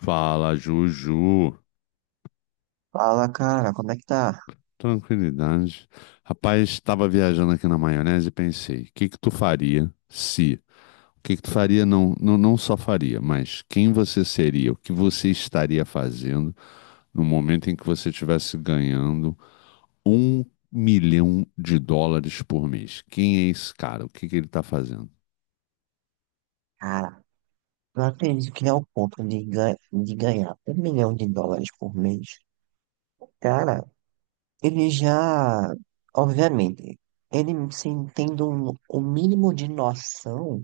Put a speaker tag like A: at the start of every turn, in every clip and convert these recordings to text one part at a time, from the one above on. A: Fala, Juju.
B: Fala, cara, como é que tá?
A: Tranquilidade. Rapaz, estava viajando aqui na maionese e pensei, o que que tu faria se... O que que tu faria, não só faria, mas quem você seria, o que você estaria fazendo no momento em que você estivesse ganhando 1 milhão de dólares por mês? Quem é esse cara? O que que ele está fazendo?
B: Cara, não acredito que é o ponto de, de ganhar US$ 1 milhão por mês. Cara, ele já, obviamente, ele sem tendo o mínimo de noção,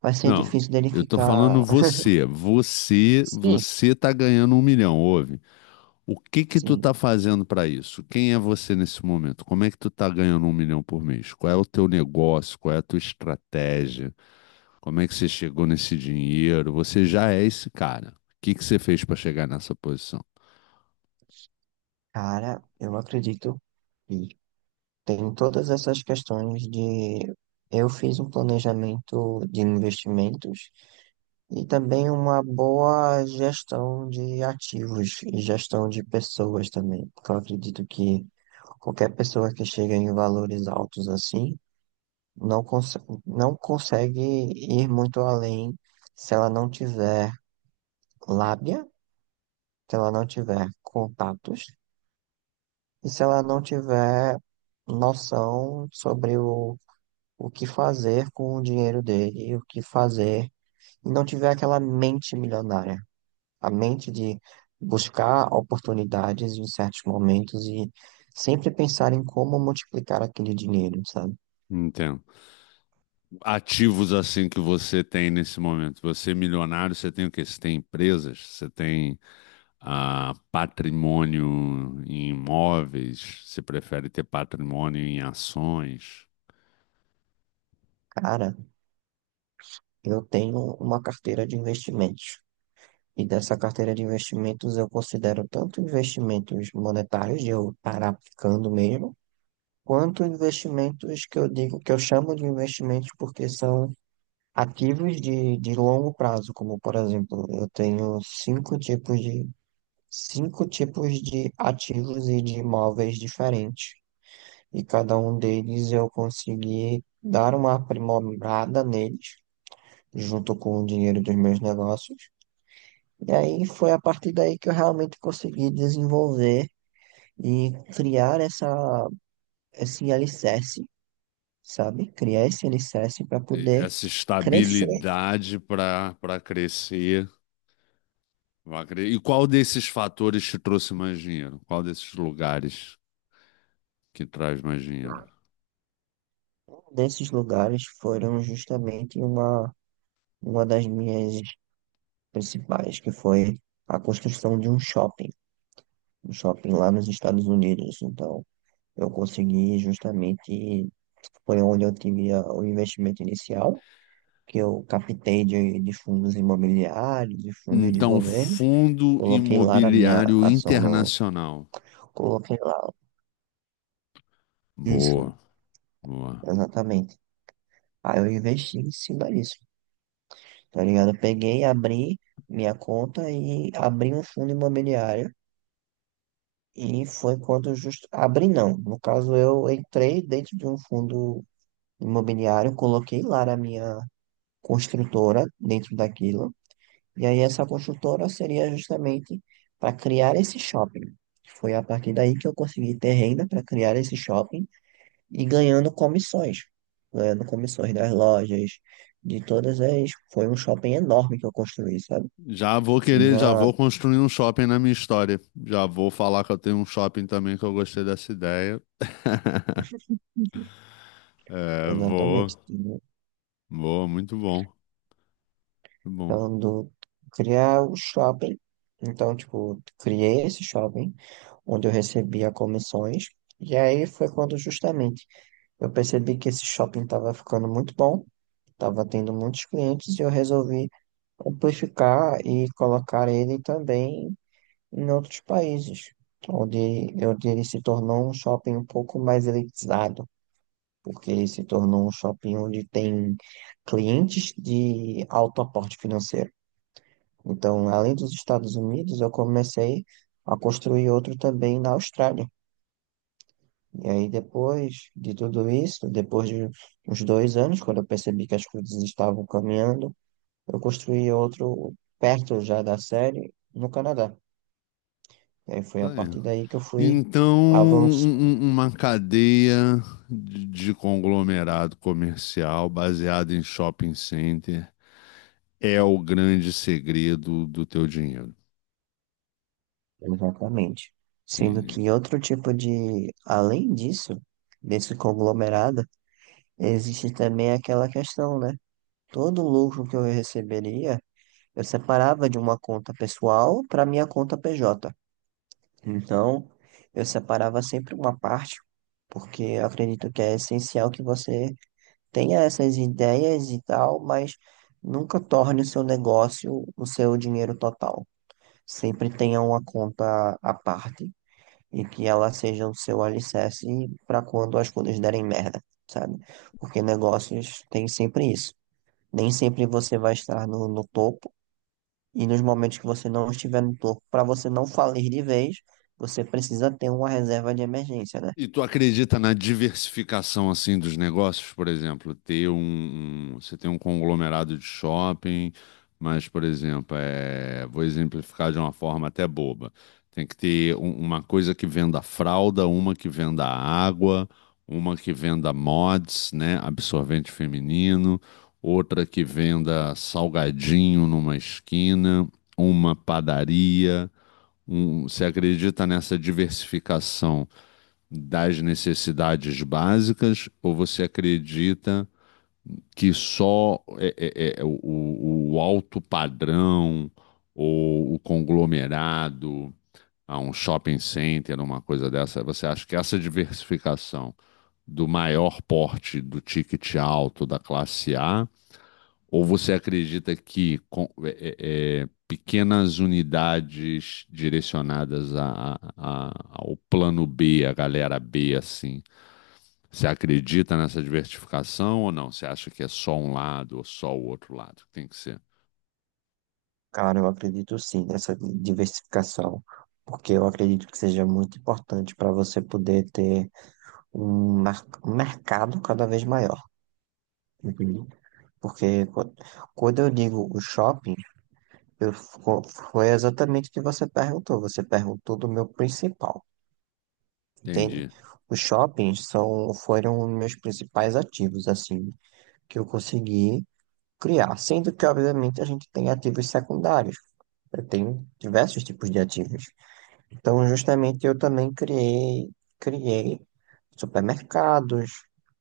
B: vai ser
A: Não,
B: difícil dele
A: eu tô
B: ficar.
A: falando você. Você,
B: Sim,
A: você tá ganhando 1 milhão, ouve? O que que tu tá
B: sim.
A: fazendo para isso? Quem é você nesse momento? Como é que tu tá ganhando 1 milhão por mês? Qual é o teu negócio? Qual é a tua estratégia? Como é que você chegou nesse dinheiro? Você já é esse cara. O que que você fez para chegar nessa posição?
B: Cara, eu acredito que tem todas essas questões de. Eu fiz um planejamento de investimentos. E também uma boa gestão de ativos e gestão de pessoas também, porque eu acredito que qualquer pessoa que chega em valores altos assim não consegue ir muito além se ela não tiver lábia, se ela não tiver contatos e se ela não tiver noção sobre o que fazer com o dinheiro dele e o que fazer e não tiver aquela mente milionária. A mente de buscar oportunidades em certos momentos e sempre pensar em como multiplicar aquele dinheiro, sabe?
A: Entendo. Ativos assim que você tem nesse momento. Você é milionário, você tem o quê? Você tem empresas, você tem patrimônio em imóveis, você prefere ter patrimônio em ações.
B: Cara, eu tenho uma carteira de investimentos. E dessa carteira de investimentos eu considero tanto investimentos monetários, de eu estar aplicando mesmo, quanto investimentos que eu digo que eu chamo de investimentos porque são ativos de longo prazo, como por exemplo, eu tenho cinco tipos de ativos e de imóveis diferentes. E cada um deles eu consegui dar uma aprimorada neles, junto com o dinheiro dos meus negócios. E aí foi a partir daí que eu realmente consegui desenvolver e criar esse alicerce, sabe? Criar esse alicerce para
A: E
B: poder
A: essa
B: crescer.
A: estabilidade para crescer, e qual desses fatores te trouxe mais dinheiro? Qual desses lugares que traz mais dinheiro?
B: Um desses lugares foram justamente uma das minhas principais, que foi a construção de um shopping. No shopping lá nos Estados Unidos. Então, eu consegui justamente, foi onde eu tive o investimento inicial, que eu captei de fundos imobiliários, de fundos de
A: Então,
B: governos,
A: Fundo
B: coloquei lá na minha
A: Imobiliário
B: ação, no,
A: Internacional.
B: coloquei lá, isso,
A: Boa, boa.
B: exatamente. Aí eu investi em cima disso, tá ligado? Eu peguei, abri minha conta e abri um fundo imobiliário. E foi quando justo abri, não. No caso, eu entrei dentro de um fundo imobiliário, coloquei lá a minha construtora dentro daquilo. E aí essa construtora seria justamente para criar esse shopping. Foi a partir daí que eu consegui ter renda para criar esse shopping e ganhando comissões, das lojas, de todas as. Foi um shopping enorme que eu construí, sabe?
A: Já vou querer, já
B: Tinha,
A: vou construir um shopping na minha história. Já vou falar que eu tenho um shopping também, que eu gostei dessa ideia. É,
B: exatamente.
A: muito bom, muito bom.
B: Então, do, criar o shopping. Então, tipo, criei esse shopping, onde eu recebia comissões. E aí foi quando justamente eu percebi que esse shopping estava ficando muito bom, estava tendo muitos clientes, e eu resolvi amplificar e colocar ele também em outros países, onde ele se tornou um shopping um pouco mais elitizado, porque ele se tornou um shopping onde tem clientes de alto aporte financeiro. Então, além dos Estados Unidos, eu comecei a construir outro também na Austrália. E aí, depois de tudo isso, depois de uns dois anos, quando eu percebi que as coisas estavam caminhando, eu construí outro perto já da série no Canadá. E aí foi a
A: Tá aí.
B: partir daí que eu fui
A: Então, um-
B: avançando,
A: um- um, uma cadeia de conglomerado comercial baseada em shopping center é o grande segredo do teu dinheiro.
B: exatamente. Sendo
A: Entende?
B: que outro tipo de, além disso, desse conglomerado, existe também aquela questão, né? Todo o lucro que eu receberia eu separava de uma conta pessoal para minha conta PJ. Então, eu separava sempre uma parte, porque eu acredito que é essencial que você tenha essas ideias e tal, mas nunca torne o seu negócio o seu dinheiro total. Sempre tenha uma conta à parte e que ela seja o seu alicerce para quando as coisas derem merda, sabe? Porque negócios têm sempre isso. Nem sempre você vai estar no topo e nos momentos que você não estiver no topo, para você não falir de vez, você precisa ter uma reserva de emergência, né?
A: E tu acredita na diversificação assim dos negócios, por exemplo, você tem um conglomerado de shopping, mas, por exemplo, é, vou exemplificar de uma forma até boba. Tem que ter uma coisa que venda fralda, uma que venda água, uma que venda mods, né, absorvente feminino, outra que venda salgadinho numa esquina, uma padaria. Você acredita nessa diversificação das necessidades básicas, ou você acredita que só é, o alto padrão ou o conglomerado, a um shopping center, uma coisa dessa? Você acha que essa diversificação do maior porte, do ticket alto, da classe A, ou você acredita que pequenas unidades direcionadas ao plano B, a galera B, assim, você acredita nessa diversificação ou não? Você acha que é só um lado ou só o outro lado? Tem que ser.
B: Cara, eu acredito sim nessa diversificação, porque eu acredito que seja muito importante para você poder ter um mercado cada vez maior, entendeu? Porque qu- Quando eu digo o shopping, eu, fo- foi exatamente o que você perguntou. Você perguntou do meu principal, entende?
A: Entendi.
B: Os shoppings são, foram meus principais ativos, assim, que eu consegui criar. Sendo que, obviamente, a gente tem ativos secundários. Eu tenho diversos tipos de ativos. Então, justamente, eu também criei supermercados,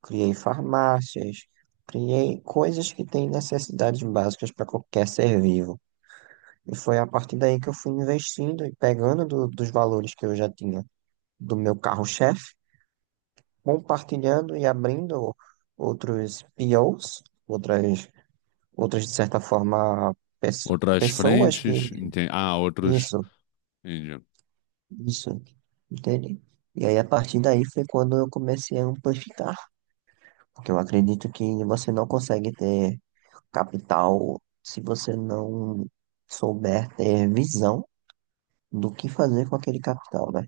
B: criei farmácias, criei coisas que têm necessidades básicas para qualquer ser vivo. E foi a partir daí que eu fui investindo e pegando dos valores que eu já tinha do meu carro-chefe, compartilhando e abrindo outros POs, outras, de certa forma,
A: Outras
B: pessoas que.
A: frentes, entendi. Ah, outros.
B: Isso,
A: Entendi.
B: isso, entende? E aí, a partir daí, foi quando eu comecei a amplificar. Porque eu acredito que você não consegue ter capital se você não souber ter visão do que fazer com aquele capital, né?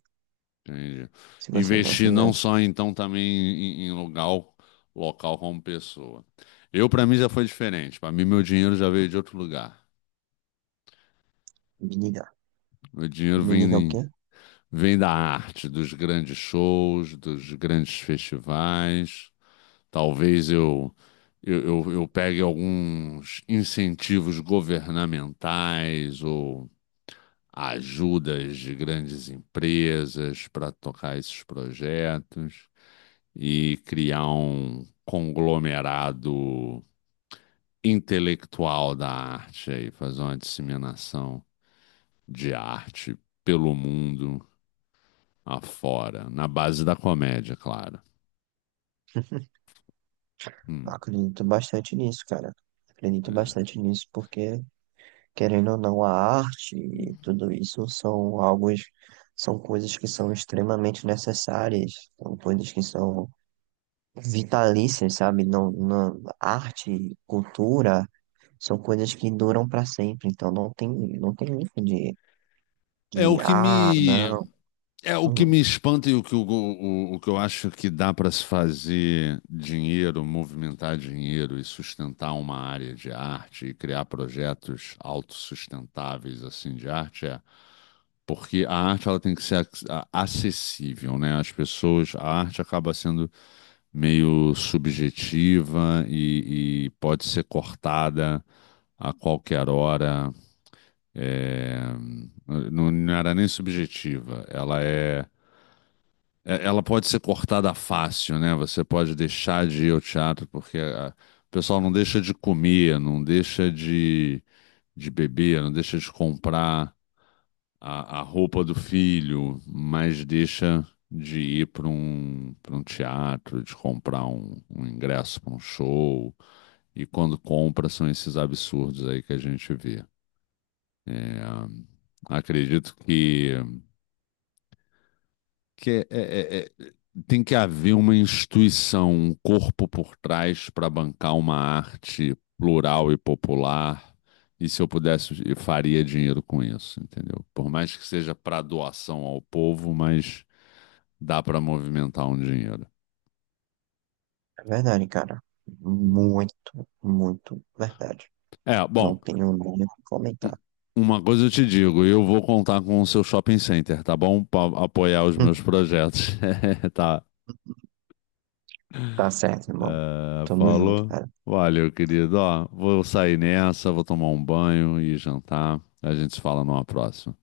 A: Entendi.
B: Se você não
A: Investir não
B: tivesse.
A: só então também em local como pessoa. Eu, para mim, já foi diferente. Para mim, meu dinheiro já veio de outro lugar.
B: Me diga.
A: Meu dinheiro
B: Me diga o
A: vem,
B: quê?
A: vem da arte, dos grandes shows, dos grandes festivais. Talvez eu pegue alguns incentivos governamentais ou ajudas de grandes empresas para tocar esses projetos e criar um conglomerado intelectual da arte aí, fazer uma disseminação de arte pelo mundo afora, na base da comédia, claro.
B: Eu
A: Hum,
B: acredito bastante nisso, cara. Acredito
A: é.
B: bastante nisso, porque. Querendo ou não, a arte e tudo isso são alguns, são coisas que são extremamente necessárias, são coisas que são vitalícias, sabe? Não, não, arte, cultura, são coisas que duram para sempre, então não tem, não tem isso
A: É o
B: de,
A: que
B: ah,
A: me
B: não.
A: É o que
B: Hum,
A: me espanta, e o que, que eu acho, que dá para se fazer dinheiro, movimentar dinheiro e sustentar uma área de arte e criar projetos autossustentáveis assim de arte é porque a arte, ela tem que ser acessível, né? As pessoas, a arte acaba sendo meio subjetiva e pode ser cortada a qualquer hora. É, não, não era nem subjetiva, ela ela pode ser cortada fácil, né? Você pode deixar de ir ao teatro, porque o pessoal não deixa de comer, não deixa de beber, não deixa de comprar a roupa do filho, mas deixa de ir para para um teatro, de comprar um ingresso para um show. E quando compra, são esses absurdos aí que a gente vê. É, ah, acredito que tem que haver uma instituição, um corpo por trás para bancar uma arte plural e popular. E se eu pudesse, eu faria dinheiro com isso, entendeu? Por mais que seja para doação ao povo, mas dá para movimentar um dinheiro.
B: é verdade, cara. Muito, muito verdade.
A: É,
B: Não
A: bom,
B: tenho nem o que
A: um-
B: comentar.
A: uma coisa eu te digo: eu vou contar com o seu shopping center, tá bom? Para apoiar os
B: Hum.
A: meus projetos. Tá,
B: Tá certo, irmão.
A: é,
B: Tamo junto,
A: falou.
B: cara.
A: Valeu, querido. Ó, vou sair nessa, vou tomar um banho e jantar. A gente se fala numa próxima.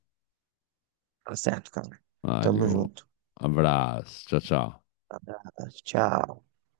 B: Tá certo, cara. Tamo
A: Valeu.
B: junto.
A: Abraço. Tchau, tchau.
B: Abraço, tchau.